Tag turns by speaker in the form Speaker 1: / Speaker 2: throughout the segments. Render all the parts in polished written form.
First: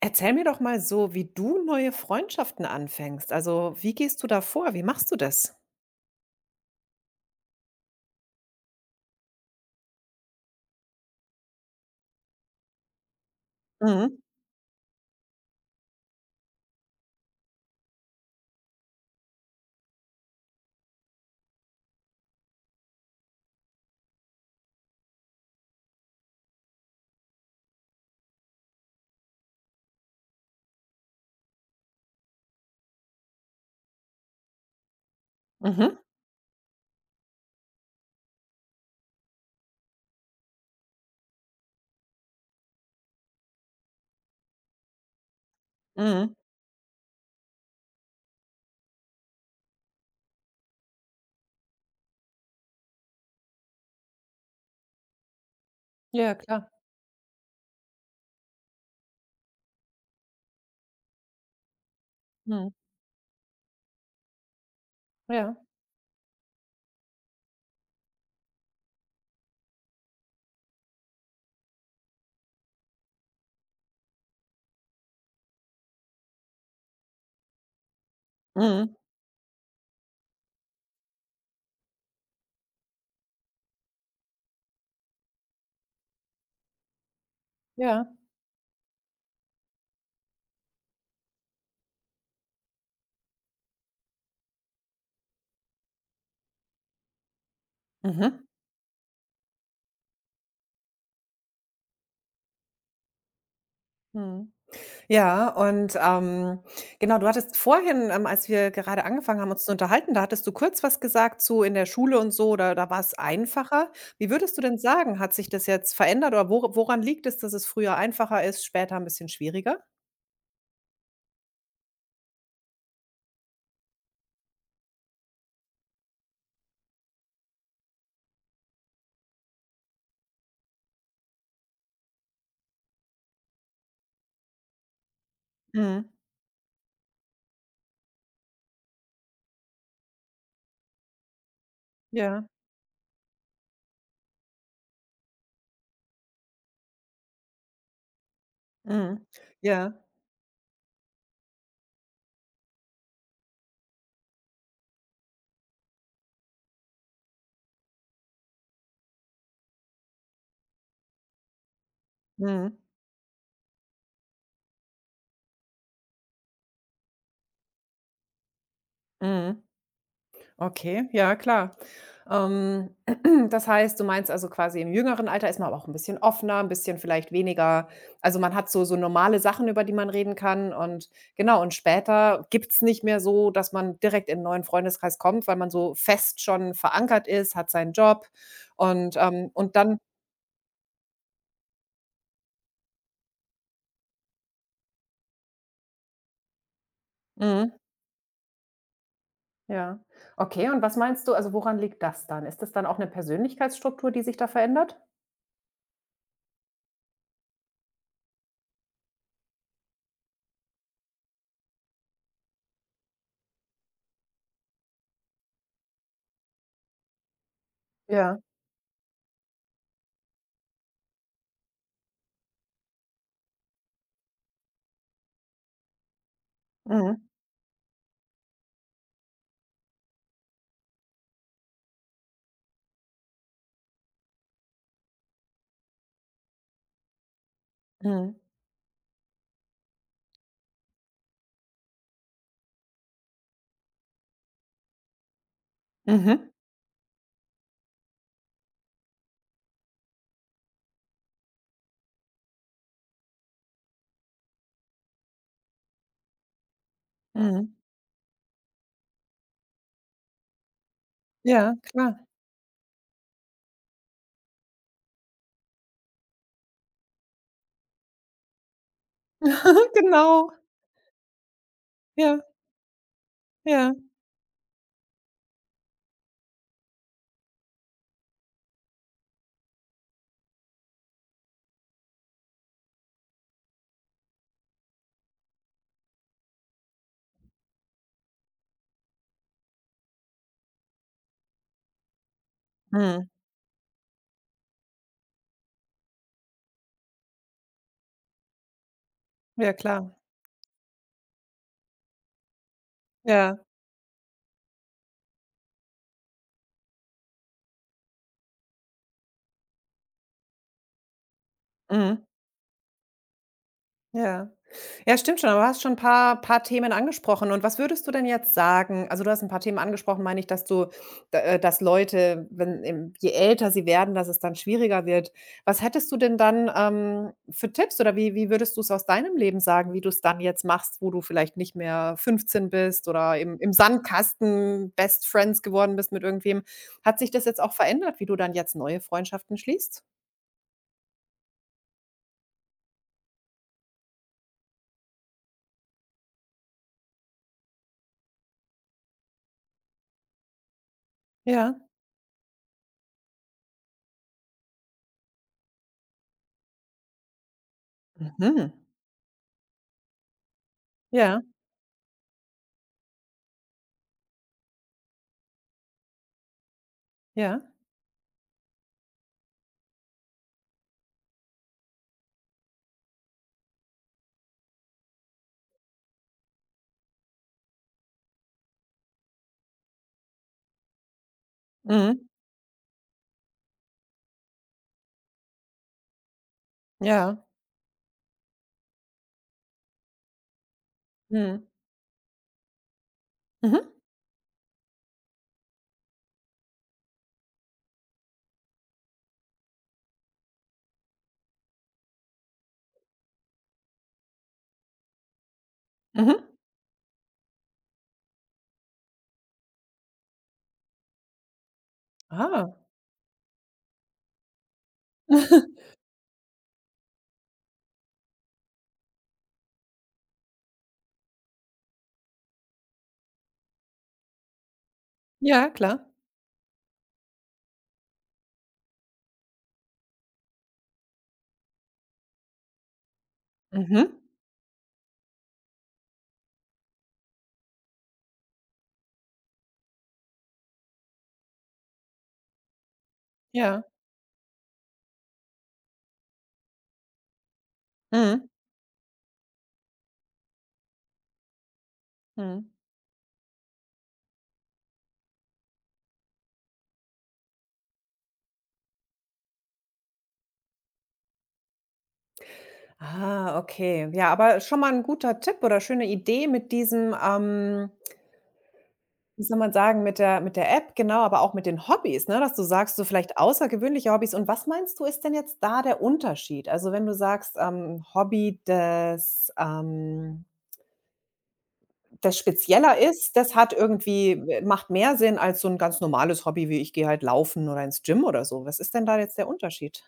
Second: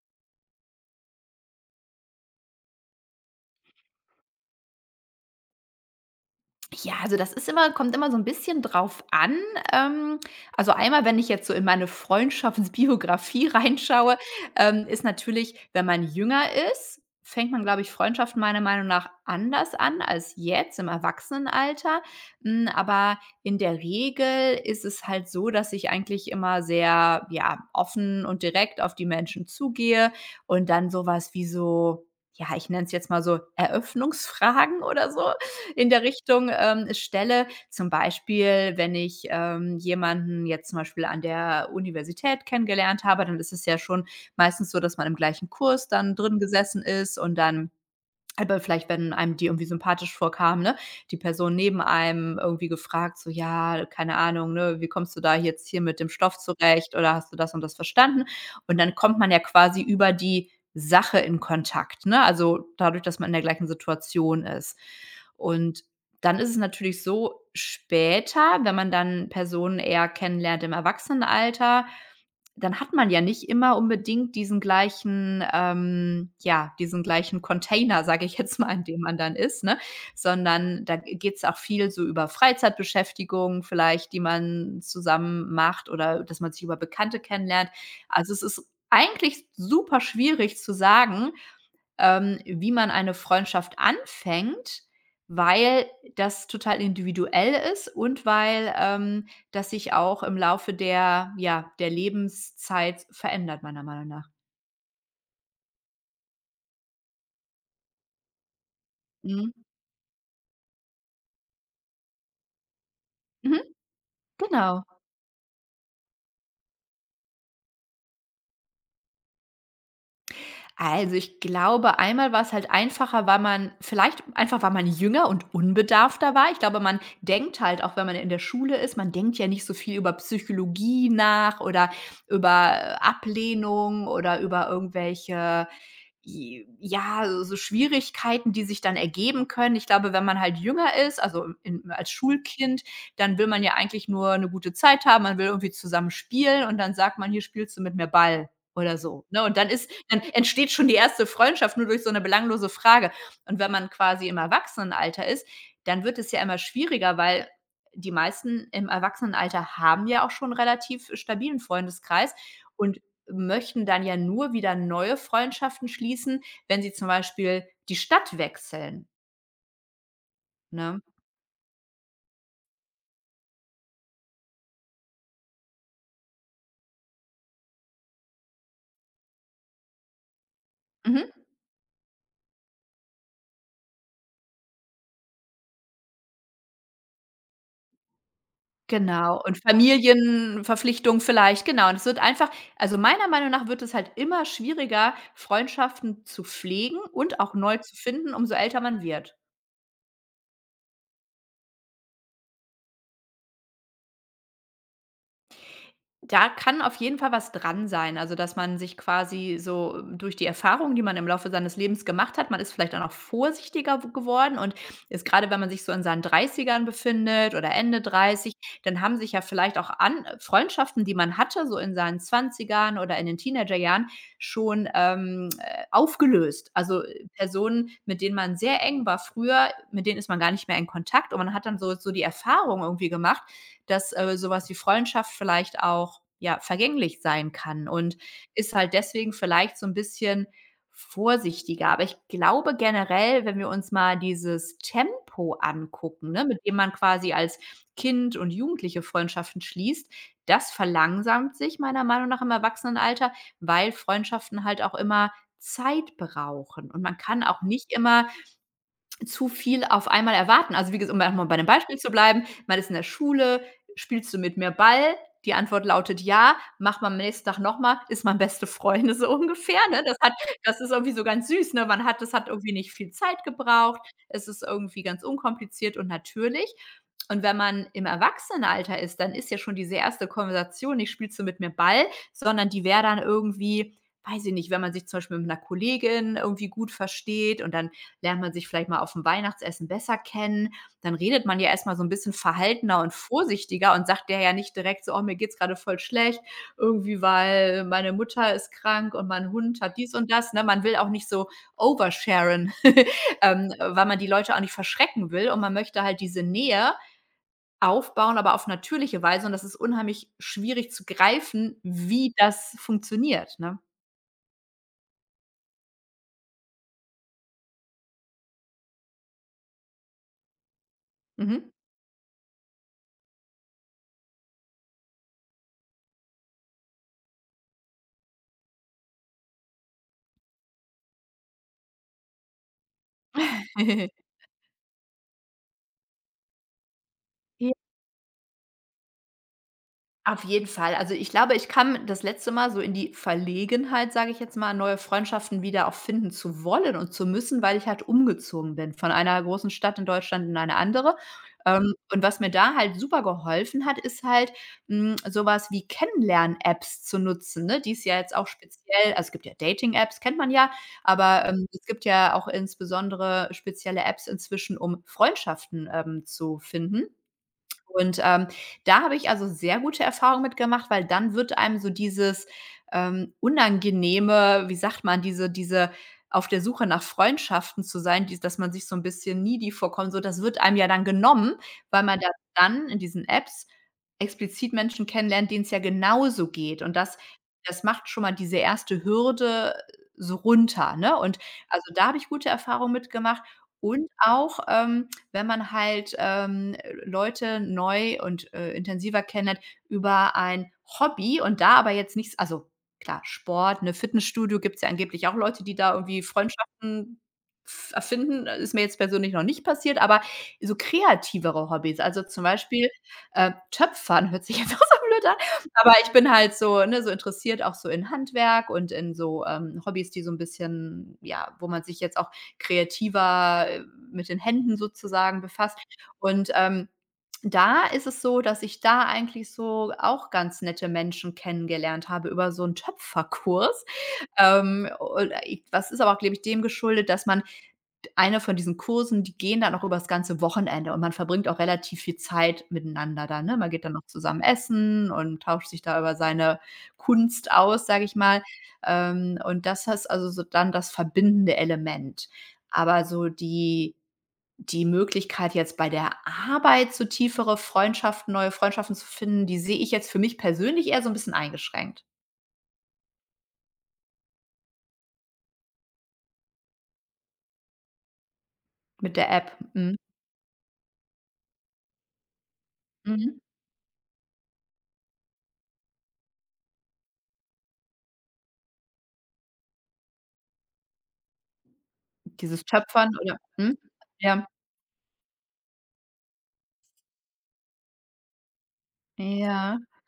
Speaker 1: Erzähl mir doch mal so, wie du neue Freundschaften anfängst. Also, wie gehst du da vor? Wie machst du das?
Speaker 2: Ja, also das ist immer kommt immer so ein bisschen drauf an. Ähm, also einmal, wenn ich jetzt so in meine Freundschaftsbiografie reinschaue,
Speaker 1: Mhm.
Speaker 2: ist natürlich, wenn man jünger ist, fängt man, glaube ich, Freundschaften meiner Meinung nach anders an als jetzt im Erwachsenenalter. Aber in der Regel ist es halt so, dass ich eigentlich immer sehr, ja, offen und direkt auf die Menschen zugehe und dann sowas wie so ja, ich nenne es jetzt mal so Eröffnungsfragen oder so, in
Speaker 1: Mhm.
Speaker 2: der Richtung, stelle. Zum Beispiel, wenn ich, jemanden jetzt zum Beispiel an der Universität kennengelernt habe, dann ist es ja schon meistens so, dass man im gleichen Kurs dann
Speaker 1: Mhm.
Speaker 2: drin gesessen ist und dann aber vielleicht, wenn einem die irgendwie sympathisch vorkam, ne, die Person neben einem irgendwie gefragt, so: „Ja, keine Ahnung, ne, wie kommst du da jetzt hier mit dem
Speaker 1: Ja,
Speaker 2: Stoff
Speaker 1: klar.
Speaker 2: zurecht oder hast du das und das verstanden?“ Und dann kommt man ja quasi über die Sache in Kontakt, ne? Also,
Speaker 1: Mhm.
Speaker 2: dadurch, dass man in der gleichen Situation ist.
Speaker 1: Ja.
Speaker 2: Und dann ist es natürlich so, später, wenn man dann Personen eher kennenlernt im Erwachsenenalter, dann hat man ja nicht immer unbedingt diesen gleichen Container, sage ich jetzt mal, in
Speaker 1: Mhm.
Speaker 2: dem man dann ist, ne? Sondern da geht's auch viel so über Freizeitbeschäftigung vielleicht, die man zusammen macht oder dass man sich über Bekannte kennenlernt.
Speaker 1: Ja.
Speaker 2: Also, es ist eigentlich super schwierig zu sagen, wie man eine Freundschaft anfängt, weil das total individuell ist und
Speaker 1: Mhm.
Speaker 2: weil, das sich auch im Laufe der Lebenszeit verändert, meiner Meinung nach.
Speaker 1: Mhm. Ja, und, genau, du hattest vorhin, als wir gerade angefangen haben,
Speaker 2: Mhm.
Speaker 1: uns zu unterhalten, da hattest du kurz was gesagt zu in der Schule und so, da war es
Speaker 2: Mhm.
Speaker 1: einfacher. Wie würdest du denn
Speaker 2: Genau.
Speaker 1: sagen, hat sich das jetzt verändert oder woran liegt es, dass es früher einfacher ist, später ein bisschen schwieriger?
Speaker 2: Also, ich glaube, einmal war es halt einfacher, weil man vielleicht einfach, weil man jünger und unbedarfter war. Ich glaube, man denkt halt, auch wenn man in der Schule ist, man denkt ja nicht so viel über Psychologie nach oder über Ablehnung oder über irgendwelche,
Speaker 1: Mhm.
Speaker 2: j ja, so Schwierigkeiten, die sich dann ergeben können. Ich glaube, wenn man halt jünger ist, also in als
Speaker 1: Ja.
Speaker 2: Schulkind, dann will man ja eigentlich nur eine gute Zeit haben, man will irgendwie zusammen spielen und dann sagt man: „Hier spielst du mit mir Ball.“, oder
Speaker 1: Mhm.
Speaker 2: so, ne? Und
Speaker 1: Ja.
Speaker 2: dann entsteht schon die erste Freundschaft nur durch so eine belanglose Frage. Und wenn man quasi im Erwachsenenalter ist, dann wird es ja immer schwieriger, weil die meisten im Erwachsenenalter haben ja auch schon einen relativ stabilen Freundeskreis
Speaker 1: Mhm.
Speaker 2: und möchten dann ja nur wieder neue Freundschaften schließen wenn sie zum Beispiel die Stadt wechseln,
Speaker 1: Mhm.
Speaker 2: ne?
Speaker 1: Okay, ja, klar. Ähm, Das heißt, du meinst also quasi im jüngeren Alter ist man aber auch ein bisschen offener, ein bisschen vielleicht weniger, also man hat so normale Sachen, über die man reden kann, und
Speaker 2: Mhm.
Speaker 1: genau, und später gibt's nicht mehr so, dass man direkt in 'n neuen Freundeskreis kommt, weil man so fest schon verankert ist, hat seinen Job und,
Speaker 2: Genau,
Speaker 1: ähm
Speaker 2: und
Speaker 1: und dann
Speaker 2: Familienverpflichtung vielleicht, genau. Und es wird einfach, also, meiner Meinung nach wird es halt immer schwieriger, Freundschaften zu pflegen und auch
Speaker 1: mhm,
Speaker 2: neu zu finden, umso älter man wird.
Speaker 1: ja. Okay, und was meinst du, also, woran liegt das dann? Ist das dann auch eine Persönlichkeitsstruktur, die sich da verändert?
Speaker 2: Da kann auf jeden Fall was dran sein. Also, dass man sich quasi so, durch die Erfahrungen, die man im Laufe seines Lebens gemacht hat, man ist vielleicht auch noch vorsichtiger w geworden und ist, gerade, wenn man sich so in seinen Dreißigern befindet oder Ende
Speaker 1: Ja.
Speaker 2: Dreißig, dann haben sich ja vielleicht auch an Freundschaften, die man hatte, so in seinen Zwanzigern oder in den Teenagerjahren schon, aufgelöst. Also,
Speaker 1: Mhm.
Speaker 2: Personen, mit denen man sehr eng war früher, mit denen ist man gar nicht mehr in Kontakt und man hat dann so die Erfahrung irgendwie gemacht, dass, so wie Freundschaft vielleicht auch, ja, vergänglich sein kann und
Speaker 1: Mhm.
Speaker 2: ist halt deswegen vielleicht so ein bisschen vorsichtiger. Aber ich glaube generell, wenn wir uns mal dieses Tempo angucken, ne,
Speaker 1: Mhm.
Speaker 2: mit dem man quasi als Kind und Jugendliche Freundschaften schließt, das verlangsamt sich meiner Meinung nach im Erwachsenenalter, weil Freundschaften halt auch immer Zeit brauchen und man kann auch
Speaker 1: Mhm.
Speaker 2: nicht immer zu viel auf einmal erwarten Also, wie gesagt, um noch bei dem
Speaker 1: Ja,
Speaker 2: Beispiel zu
Speaker 1: klar.
Speaker 2: bleiben, man ist in der Schule: „Spielst du mit mir Ball?“ Die Antwort lautet „Ja“, macht man am nächsten Tag nochmal? Mal, ist man beste Freunde so ungefähr, ne? Das hat
Speaker 1: Genau.
Speaker 2: das ist irgendwie so ganz süß, ne? Man hat das
Speaker 1: Ja,
Speaker 2: hat irgendwie nicht viel Zeit
Speaker 1: ja.
Speaker 2: gebraucht. Es ist irgendwie ganz unkompliziert und natürlich. Und wenn man im Erwachsenenalter ist, dann ist ja schon diese erste Konversation nicht: „Spielst du mit mir Ball?“, sondern die wäre dann irgendwie, weiß ich nicht, wenn man sich zum Beispiel mit einer Kollegin irgendwie gut versteht und dann lernt man sich vielleicht mal auf dem Weihnachtsessen besser kennen. Dann redet man ja erst mal so ein bisschen verhaltener und
Speaker 1: Mhm.
Speaker 2: vorsichtiger und sagt der ja nicht direkt so: „Oh, mir geht's gerade voll schlecht, irgendwie, weil meine Mutter ist krank und mein
Speaker 1: Ja,
Speaker 2: Hund hat
Speaker 1: klar.
Speaker 2: dies und das“, ne? Man will auch nicht so oversharen,
Speaker 1: Ja.
Speaker 2: weil man die Leute auch nicht verschrecken will und man möchte halt diese Nähe aufbauen, aber auf natürliche Weise, und das ist unheimlich schwierig zu greifen,
Speaker 1: Mhm.
Speaker 2: wie das funktioniert, ne?
Speaker 1: Ja. Ja, stimmt schon, aber du hast schon ein paar Themen angesprochen. Und was würdest du denn jetzt sagen, also, du hast ein paar Themen angesprochen, meine ich, dass du d
Speaker 2: Mhm.
Speaker 1: dass Leute, wenn im je älter sie werden, dass es dann schwieriger wird. Was hättest du denn dann, für Tipps, oder wie würdest du es aus deinem Leben sagen, wie du es dann jetzt machst, wo du vielleicht nicht mehr 15 bist oder im Sandkasten Best Friends geworden bist mit irgendwem? Hat sich das jetzt auch verändert, wie du dann jetzt neue Freundschaften schließt?
Speaker 2: Auf jeden Fall. Also, ich glaube, ich kam das letzte Mal so in die Verlegenheit, sage ich jetzt mal, neue Freundschaften wieder auch finden zu wollen und zu müssen, weil ich halt umgezogen bin von einer großen Stadt in Deutschland in eine andere.
Speaker 1: Ja.
Speaker 2: Und was mir da halt super geholfen hat, ist halt, so wie Kennenlern-Apps zu nutzen, ne, die es ja jetzt auch
Speaker 1: Mhm.
Speaker 2: speziell, also, es gibt ja Dating-Apps, kennt man ja,
Speaker 1: Ja,
Speaker 2: aber, es gibt ja auch insbesondere spezielle Apps inzwischen, um Freundschaften, zu finden.
Speaker 1: ja.
Speaker 2: Und, da habe ich also sehr gute Erfahrungen mitgemacht, weil dann wird einem so dieses, unangenehme, wie sagt man, diese auf der Suche nach Freundschaften zu sein, dies dass man sich so ein bisschen needy vorkommt, so das wird einem ja dann genommen, weil man
Speaker 1: Mhm.
Speaker 2: ja dann in diesen Apps explizit Menschen kennenlernt, denen es ja genauso geht. Und das
Speaker 1: Ja.
Speaker 2: das macht schon mal diese erste Hürde so runter, ne? Und
Speaker 1: Mhm.
Speaker 2: also, da habe ich gute Erfahrungen mitgemacht
Speaker 1: Mhm.
Speaker 2: und auch, wenn man halt, Leute neu und, intensiver kennenlernt über ein Hobby und da aber jetzt nichts, also klar, Sport, ne, Fitnessstudio, gibt es ja angeblich auch Leute, die da irgendwie
Speaker 1: Mhm.
Speaker 2: Freundschaften f erfinden. Ist mir jetzt persönlich noch nicht passiert, aber so kreativere Hobbys, also zum
Speaker 1: Ah.
Speaker 2: Beispiel, Töpfern hört sich jetzt auch so blöd an, aber ich bin halt so, ne, so interessiert auch so in Handwerk und in so, Hobbys, die so ein bisschen, ja, wo man sich jetzt auch kreativer, mit den Händen sozusagen
Speaker 1: Ja,
Speaker 2: befasst.
Speaker 1: klar.
Speaker 2: Und, da ist es so, dass ich da eigentlich so auch ganz nette Menschen kennengelernt habe über so einen Töpferkurs.
Speaker 1: Mhm.
Speaker 2: Und, was ist aber auch, glaube ich, dem geschuldet, dass man eine von diesen Kursen, die gehen dann auch über das ganze Wochenende und man verbringt auch relativ viel Zeit miteinander dann, ne? Man
Speaker 1: Ja.
Speaker 2: geht dann noch zusammen essen und tauscht sich da über seine Kunst aus, sage ich mal.
Speaker 1: Mhm.
Speaker 2: Und das ist also so dann das verbindende Element.
Speaker 1: Mhm.
Speaker 2: Aber so die Möglichkeit, jetzt bei der Arbeit so tiefere Freundschaften, neue Freundschaften zu finden, die sehe ich jetzt für mich persönlich eher so ein bisschen eingeschränkt
Speaker 1: Ah, okay. Ja, aber schon mal ein guter Tipp oder schöne Idee mit diesem,
Speaker 2: mit der
Speaker 1: wie
Speaker 2: App.
Speaker 1: soll man
Speaker 2: Mhm.
Speaker 1: sagen, mit der App, genau, aber auch mit den Hobbys, ne, dass du sagst, so vielleicht
Speaker 2: Mhm.
Speaker 1: außergewöhnliche Hobbys. Und was meinst du, ist denn jetzt da der Unterschied? Also, wenn du sagst, Hobby, das
Speaker 2: Dieses
Speaker 1: spezieller
Speaker 2: Töpfern
Speaker 1: ist,
Speaker 2: oder
Speaker 1: das hat irgendwie
Speaker 2: Ja.
Speaker 1: macht mehr Sinn als so 'n ganz normales Hobby wie ich gehe halt laufen oder ins Gym oder so. Was ist denn da jetzt der
Speaker 2: Ja.
Speaker 1: Unterschied?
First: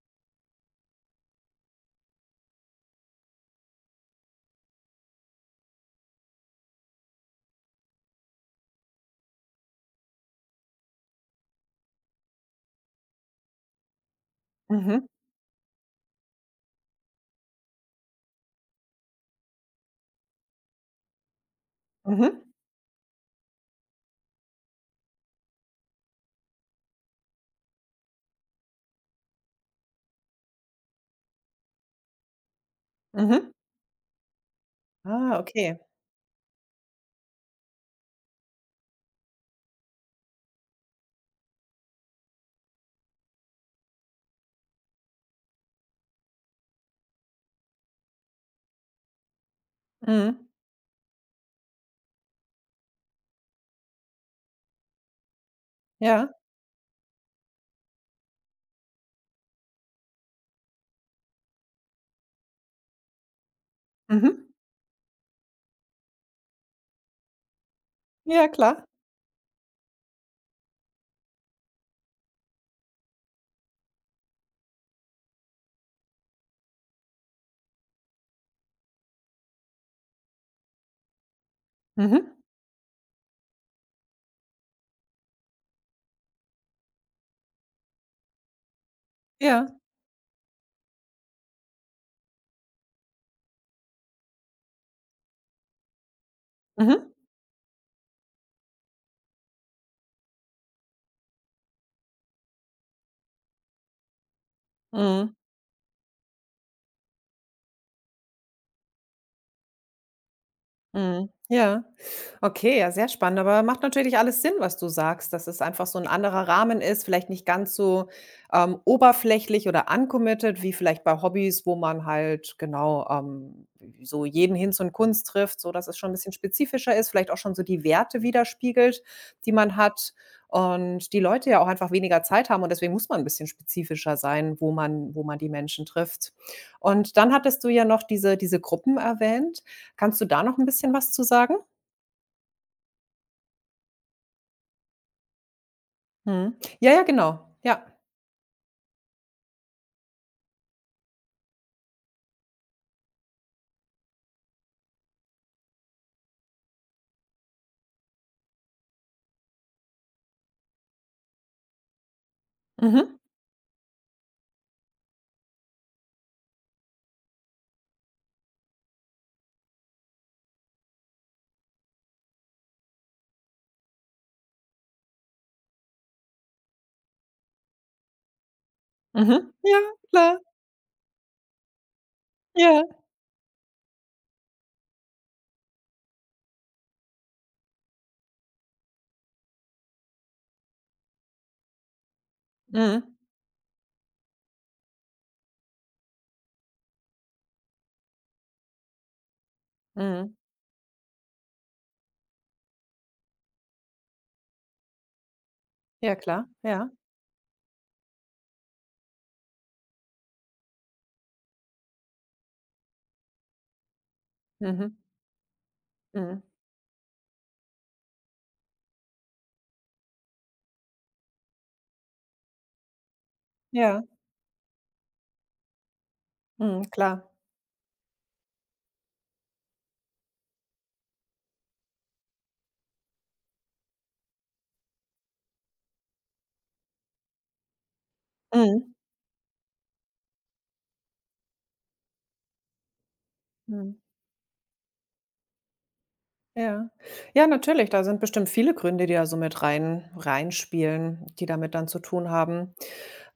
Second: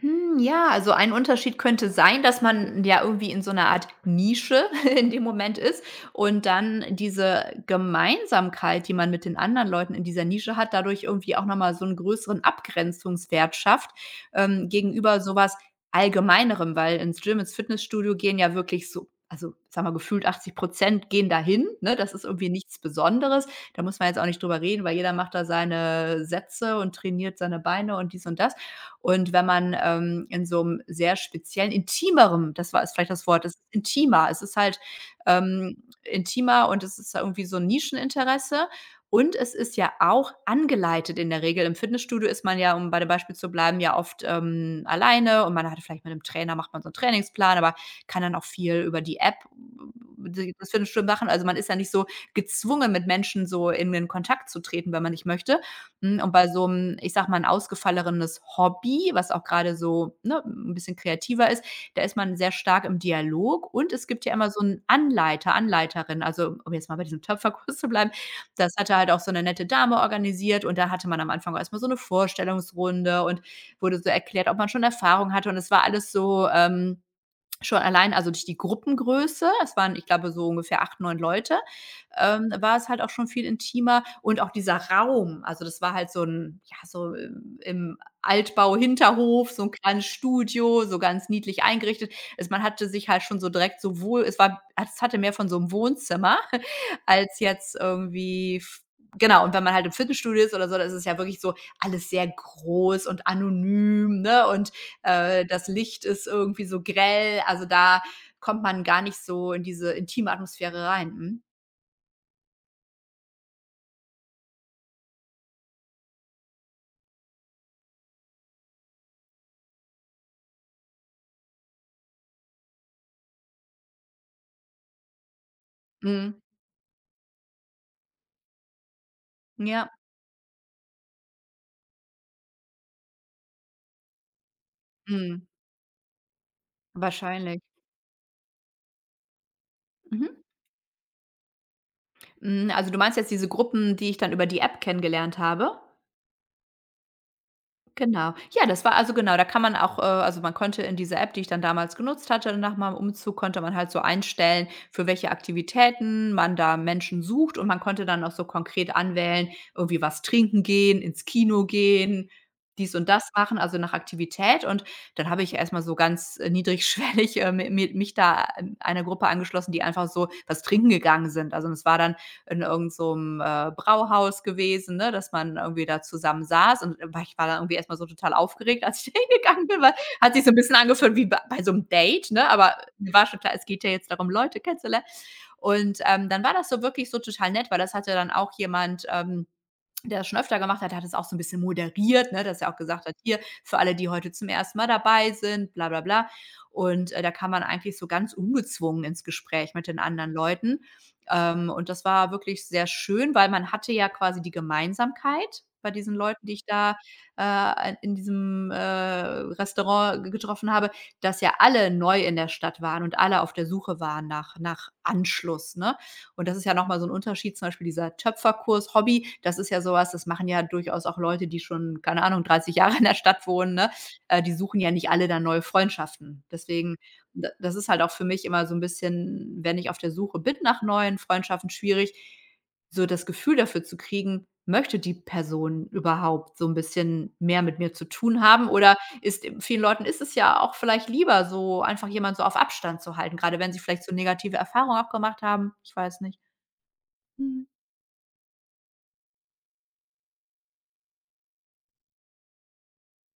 Speaker 2: Ja, also ein Unterschied könnte sein, dass man ja irgendwie in so einer Art Nische in dem Moment ist und dann diese Gemeinsamkeit, die man mit den anderen Leuten in dieser Nische hat, dadurch irgendwie auch noch mal so einen größeren Abgrenzungswert schafft,
Speaker 1: Mhm,
Speaker 2: gegenüber sowas Allgemeinerem, weil ins Gym, ins Fitnessstudio gehen ja wirklich so, also, sage mal, gefühlt 80 gehen dahin, ne? Das ist
Speaker 1: mhm,
Speaker 2: irgendwie nichts Besonderes. Da muss man jetzt auch nicht drüber reden, weil jeder macht da seine Sätze und trainiert seine Beine und dies und das. Und wenn man, in so einem sehr speziellen intimerem, das war ist vielleicht das Wort,
Speaker 1: mhm.
Speaker 2: es ist intimer. Es ist halt,
Speaker 1: Ah,
Speaker 2: ähm,
Speaker 1: okay.
Speaker 2: intimer und es ist irgendwie so ein Nischeninteresse und es ist ja auch angeleitet in der Regel. Im Fitnessstudio ist man ja, um bei dem Beispiel zu bleiben, ja oft, alleine und man hat vielleicht mit 'nem Trainer macht man so einen Trainingsplan, aber kann dann auch viel über die App
Speaker 1: Mhm.
Speaker 2: das Fitnessstudio machen. Also, man ist ja nicht so gezwungen, mit Menschen so in den Kontakt zu treten, wenn man nicht möchte.
Speaker 1: Ja.
Speaker 2: Und bei so einem, ich sag mal, 'n ausgefallenes Hobby, was auch gerade so, ne, 'n bisschen kreativer ist, da ist man sehr stark im Dialog und es gibt ja
Speaker 1: Mhm.
Speaker 2: immer so einen Anleiter, Anleiterin. Also, um jetzt mal bei diesem Töpferkurs zu bleiben,
Speaker 1: Ja,
Speaker 2: das
Speaker 1: klar.
Speaker 2: hatte halt auch so eine nette Dame organisiert und da hatte man am Anfang erst mal so eine Vorstellungsrunde und wurde so erklärt, ob man schon Erfahrung hatte und es war alles so, schon allein also durch die Gruppengröße, es waren, ich glaube, so ungefähr 8, 9 Leute,
Speaker 1: Mhm.
Speaker 2: war es halt auch schon viel intimer und auch dieser Raum. Also, das war halt so ein ja, so im Altbau-Hinterhof, so ein
Speaker 1: Ja.
Speaker 2: kleines Studio, so ganz niedlich eingerichtet. Also, man hatte sich halt schon so direkt so wohl es war es hatte mehr von so einem Wohnzimmer
Speaker 1: Mhm.
Speaker 2: als jetzt irgendwie f genau, und wenn man halt im Fitnessstudio ist oder so, da ist es ja wirklich so alles sehr groß und anonym, ne, und,
Speaker 1: Mhm.
Speaker 2: das Licht ist irgendwie so grell. Also, da kommt man gar nicht so in diese intime Atmosphäre rein.
Speaker 1: Mhm.
Speaker 2: Mhm.
Speaker 1: Ja. Okay, ja, sehr spannend, aber macht natürlich alles Sinn, was du sagst, dass es einfach so ein anderer Rahmen ist, vielleicht nicht ganz so, oberflächlich oder uncommitted wie vielleicht bei Hobbys, wo man halt genau, so jeden Hinz und Kunst trifft, so, dass es schon ein bisschen
Speaker 2: Mhm.
Speaker 1: spezifischer ist, vielleicht auch schon so die Werte widerspiegelt, die man
Speaker 2: Ja,
Speaker 1: hat, und die Leute ja auch einfach weniger Zeit haben und deswegen muss man ein bisschen spezifischer sein, wo man
Speaker 2: mhm,
Speaker 1: die Menschen trifft. Und dann hattest
Speaker 2: wahrscheinlich.
Speaker 1: du ja noch diese Gruppen erwähnt. Kannst du
Speaker 2: Mhm.
Speaker 1: da noch ein bisschen was zu sagen?
Speaker 2: Hm, also, du meinst jetzt diese Gruppen, die ich dann über die App kennengelernt habe?
Speaker 1: Mhm. Ja, ja, genau. Ja.
Speaker 2: Genau. Ja, das war also genau, da kann man auch also man konnte in dieser App, die ich dann damals genutzt hatte nach meinem Umzug, konnte man halt so einstellen, für welche Aktivitäten man da Menschen sucht und man konnte dann auch so konkret anwählen, irgendwie was trinken gehen, ins Kino gehen, dies und
Speaker 1: Mhm.
Speaker 2: das machen, also nach Aktivität. Und dann habe ich erst mal so ganz, niedrigschwellig, mi mi mich da, einer Gruppe angeschlossen, die einfach so was trinken gegangen sind. Also, es war dann in irgend so 'nem, Brauhaus gewesen, ne, dass man irgendwie da zusammen saß und war ich war dann irgendwie erst mal so total aufgeregt, als ich da
Speaker 1: Mhm.
Speaker 2: hingegangen
Speaker 1: Ja,
Speaker 2: bin, weil hat
Speaker 1: klar.
Speaker 2: sich so 'n bisschen angefühlt wie bei so 'm Date, ne, aber
Speaker 1: Ja.
Speaker 2: mir war schon klar, es geht ja jetzt darum, Leute kennenzulernen. Und, dann war das so wirklich so total nett, weil das hatte dann auch jemand, der das schon öfter gemacht hat, der hat es auch so ein bisschen moderiert, ne, dass er auch gesagt
Speaker 1: Mhm.
Speaker 2: hat: „Hier, für alle, die heute zum ersten Mal dabei sind, bla bla bla.“ Und, da kam man eigentlich so ganz ungezwungen ins Gespräch mit den anderen
Speaker 1: Mhm.
Speaker 2: Leuten. Und das war wirklich sehr schön, weil man hatte ja quasi die Gemeinsamkeit bei
Speaker 1: Ja,
Speaker 2: diesen
Speaker 1: klar.
Speaker 2: Leuten, die ich
Speaker 1: Ja.
Speaker 2: da, in diesem, Restaurant ge getroffen habe, dass ja alle neu in der Stadt waren und alle auf der Suche waren nach
Speaker 1: Mhm.
Speaker 2: Anschluss, ne?
Speaker 1: Mhm.
Speaker 2: Und das ist ja noch mal so ein Unterschied, zum Beispiel dieser Töpferkurs, Hobby, das ist ja sowas, das machen ja durchaus auch Leute, die schon, keine Ahnung, 30 Jahre in der Stadt wohnen, ne?
Speaker 1: Ja.
Speaker 2: Die suchen ja nicht alle dann neue Freundschaften.
Speaker 1: Mhm,
Speaker 2: Deswegen,
Speaker 1: klar.
Speaker 2: d das ist halt auch für mich immer so ein bisschen, wenn ich auf der Suche bin nach neuen Freundschaften, schwierig, so das Gefühl dafür zu kriegen, möchte die Person überhaupt so ein bisschen mehr mit mir zu tun haben
Speaker 1: Mhm.
Speaker 2: oder ist vielen Leuten ist es ja auch vielleicht lieber, so einfach jemanden so auf Abstand zu halten, grade wenn sie
Speaker 1: Mhm.
Speaker 2: vielleicht so negative Erfahrungen auch gemacht haben. Ich weiß nicht.
Speaker 1: Ja. Ja,
Speaker 2: Mhm.
Speaker 1: natürlich, da sind bestimmt viele Gründe, die da so mit reinspielen, die damit dann zu tun haben.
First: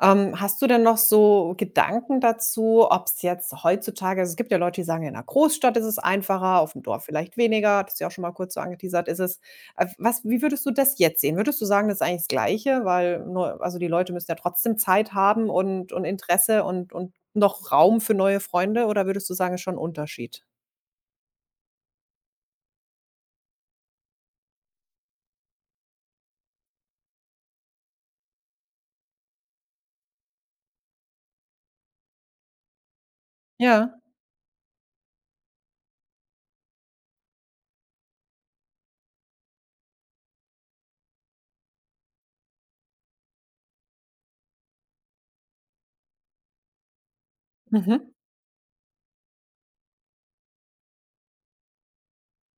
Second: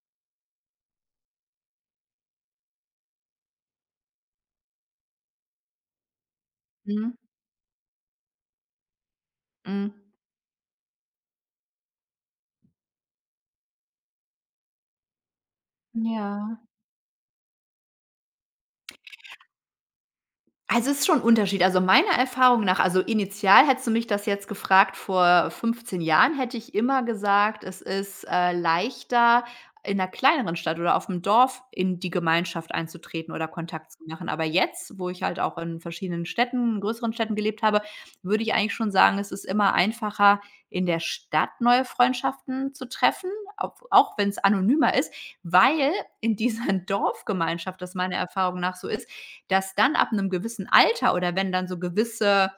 Speaker 1: Hast du denn noch so Gedanken dazu, ob es jetzt heutzutage, also, es gibt ja Leute, die sagen: „In einer Großstadt ist es einfacher, auf dem Dorf
Speaker 2: Mhm.
Speaker 1: vielleicht weniger.“ Das du ja auch schon mal kurz so angeteasert, ist es
Speaker 2: Mhm.
Speaker 1: was wie würdest du das jetzt sehen? Würdest du sagen, das ist eigentlich das Gleiche, weil neu, also, die Leute müssen ja trotzdem Zeit haben und
Speaker 2: Ja.
Speaker 1: Interesse und noch Raum für neue Freunde, oder würdest du sagen, ist schon 'n Unterschied?
Speaker 2: Also, es ist schon 'n Unterschied. Also, meiner Erfahrung nach also, initial hättest du mich das jetzt gefragt vor 15 Jahren, hätte ich immer gesagt, es ist, leichter, in einer kleineren Stadt oder auf dem Dorf in die Gemeinschaft einzutreten oder Kontakt zu
Speaker 1: Ja.
Speaker 2: machen. Aber jetzt, wo ich halt auch in verschiedenen Städten größeren Städten gelebt habe, würde ich eigentlich schon sagen, es ist immer einfacher, in der Stadt neue Freundschaften zu treffen, auch wenn es anonymer ist, weil in dieser Dorfgemeinschaft das
Speaker 1: Mhm.
Speaker 2: meiner Erfahrung nach so ist dass dann ab einem gewissen Alter oder wenn dann so gewisse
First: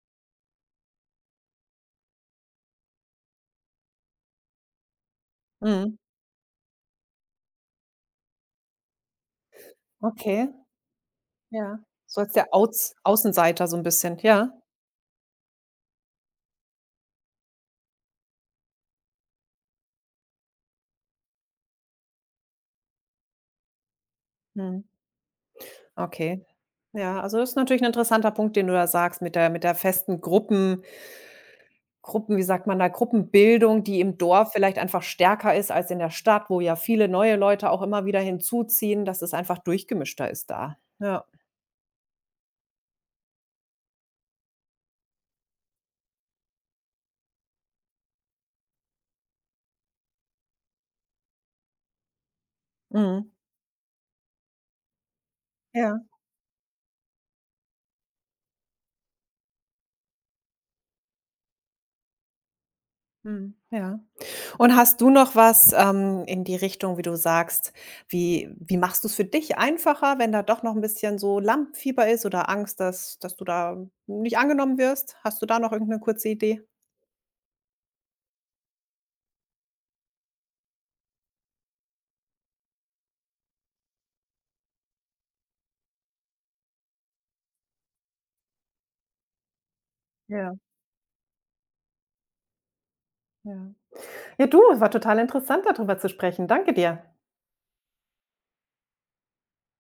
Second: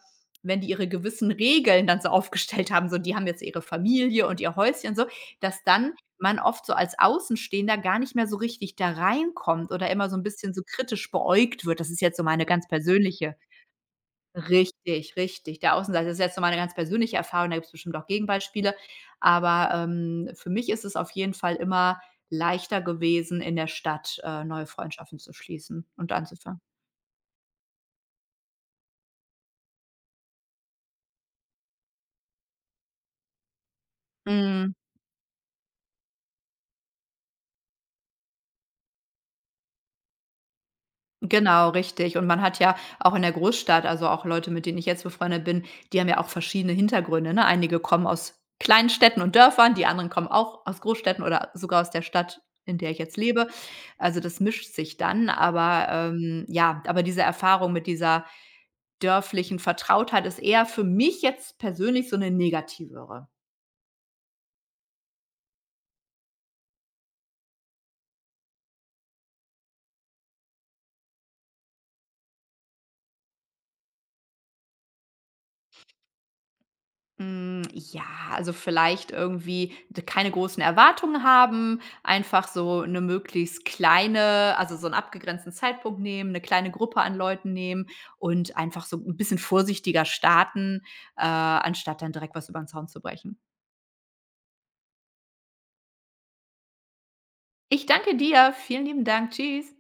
Speaker 2: wenn die ihre gewissen Regeln dann so aufgestellt haben, so die haben jetzt ihre Familie und ihr Häuschen so, dass dann
Speaker 1: Mhm.
Speaker 2: man oft so als Außenstehender gar nicht mehr so richtig da reinkommt oder immer so 'n
Speaker 1: Okay.
Speaker 2: bisschen so kritisch beäugt
Speaker 1: Ja.
Speaker 2: wird. Das ist jetzt
Speaker 1: So
Speaker 2: so
Speaker 1: als
Speaker 2: meine
Speaker 1: der
Speaker 2: ganz
Speaker 1: Aus
Speaker 2: persönliche
Speaker 1: Außenseiter so ein bisschen. Ja.
Speaker 2: richtig, richtig, der Außenseiter. Das ist jetzt so meine ganz persönliche Erfahrung, da gibt's bestimmt auch Gegenbeispiele, aber, für mich ist es auf jeden Fall immer leichter gewesen, in der Stadt, neue
Speaker 1: Mhm.
Speaker 2: Freundschaften zu schließen und
Speaker 1: Okay.
Speaker 2: anzufangen.
Speaker 1: Ja, also das ist natürlich ein interessanter Punkt, den du da sagst, mit der festen Gruppen, wie sagt man da, Gruppenbildung, die im Dorf
Speaker 2: Mhm.
Speaker 1: vielleicht einfach stärker ist als in der Stadt, wo ja viele neue Leute auch immer wieder hinzuziehen, dass es einfach durchgemischter ist da. Ja.
Speaker 2: Genau, richtig. Und man hat ja auch in der Großstadt also auch Leute, mit denen ich jetzt befreundet bin, die haben ja auch verschiedene Hintergründe, ne? Einige kommen aus kleinen Städten und Dörfern, die anderen kommen auch aus Großstädten oder sogar aus der Stadt, in der ich jetzt
Speaker 1: Mhm.
Speaker 2: lebe. Also, das mischt sich dann, aber,
Speaker 1: Ja.
Speaker 2: ja aber diese Erfahrung mit dieser dörflichen Vertrautheit ist eher für mich jetzt persönlich so eine negativere.
Speaker 1: Mhm. Ja. Und hast du noch was, in die Richtung, wie du sagst, wie machst du es für dich einfacher, wenn da doch noch ein bisschen so Lampenfieber ist oder Angst, dass du da nicht angenommen wirst? Hast du da noch irgend 'ne kurze Idee?
Speaker 2: Hm, ja, also vielleicht irgendwie d keine großen Erwartungen haben, einfach so eine möglichst kleine also, so einen abgegrenzten Zeitpunkt nehmen, eine kleine Gruppe an Leuten nehmen und einfach so ein bisschen vorsichtiger
Speaker 1: Ja,
Speaker 2: starten, anstatt dann direkt was über den Zaun zu brechen.
Speaker 1: ja. Ja, du, es war total interessant, darüber zu sprechen. Danke dir.
Speaker 2: Ich danke dir. Vielen lieben Dank. Tschüss.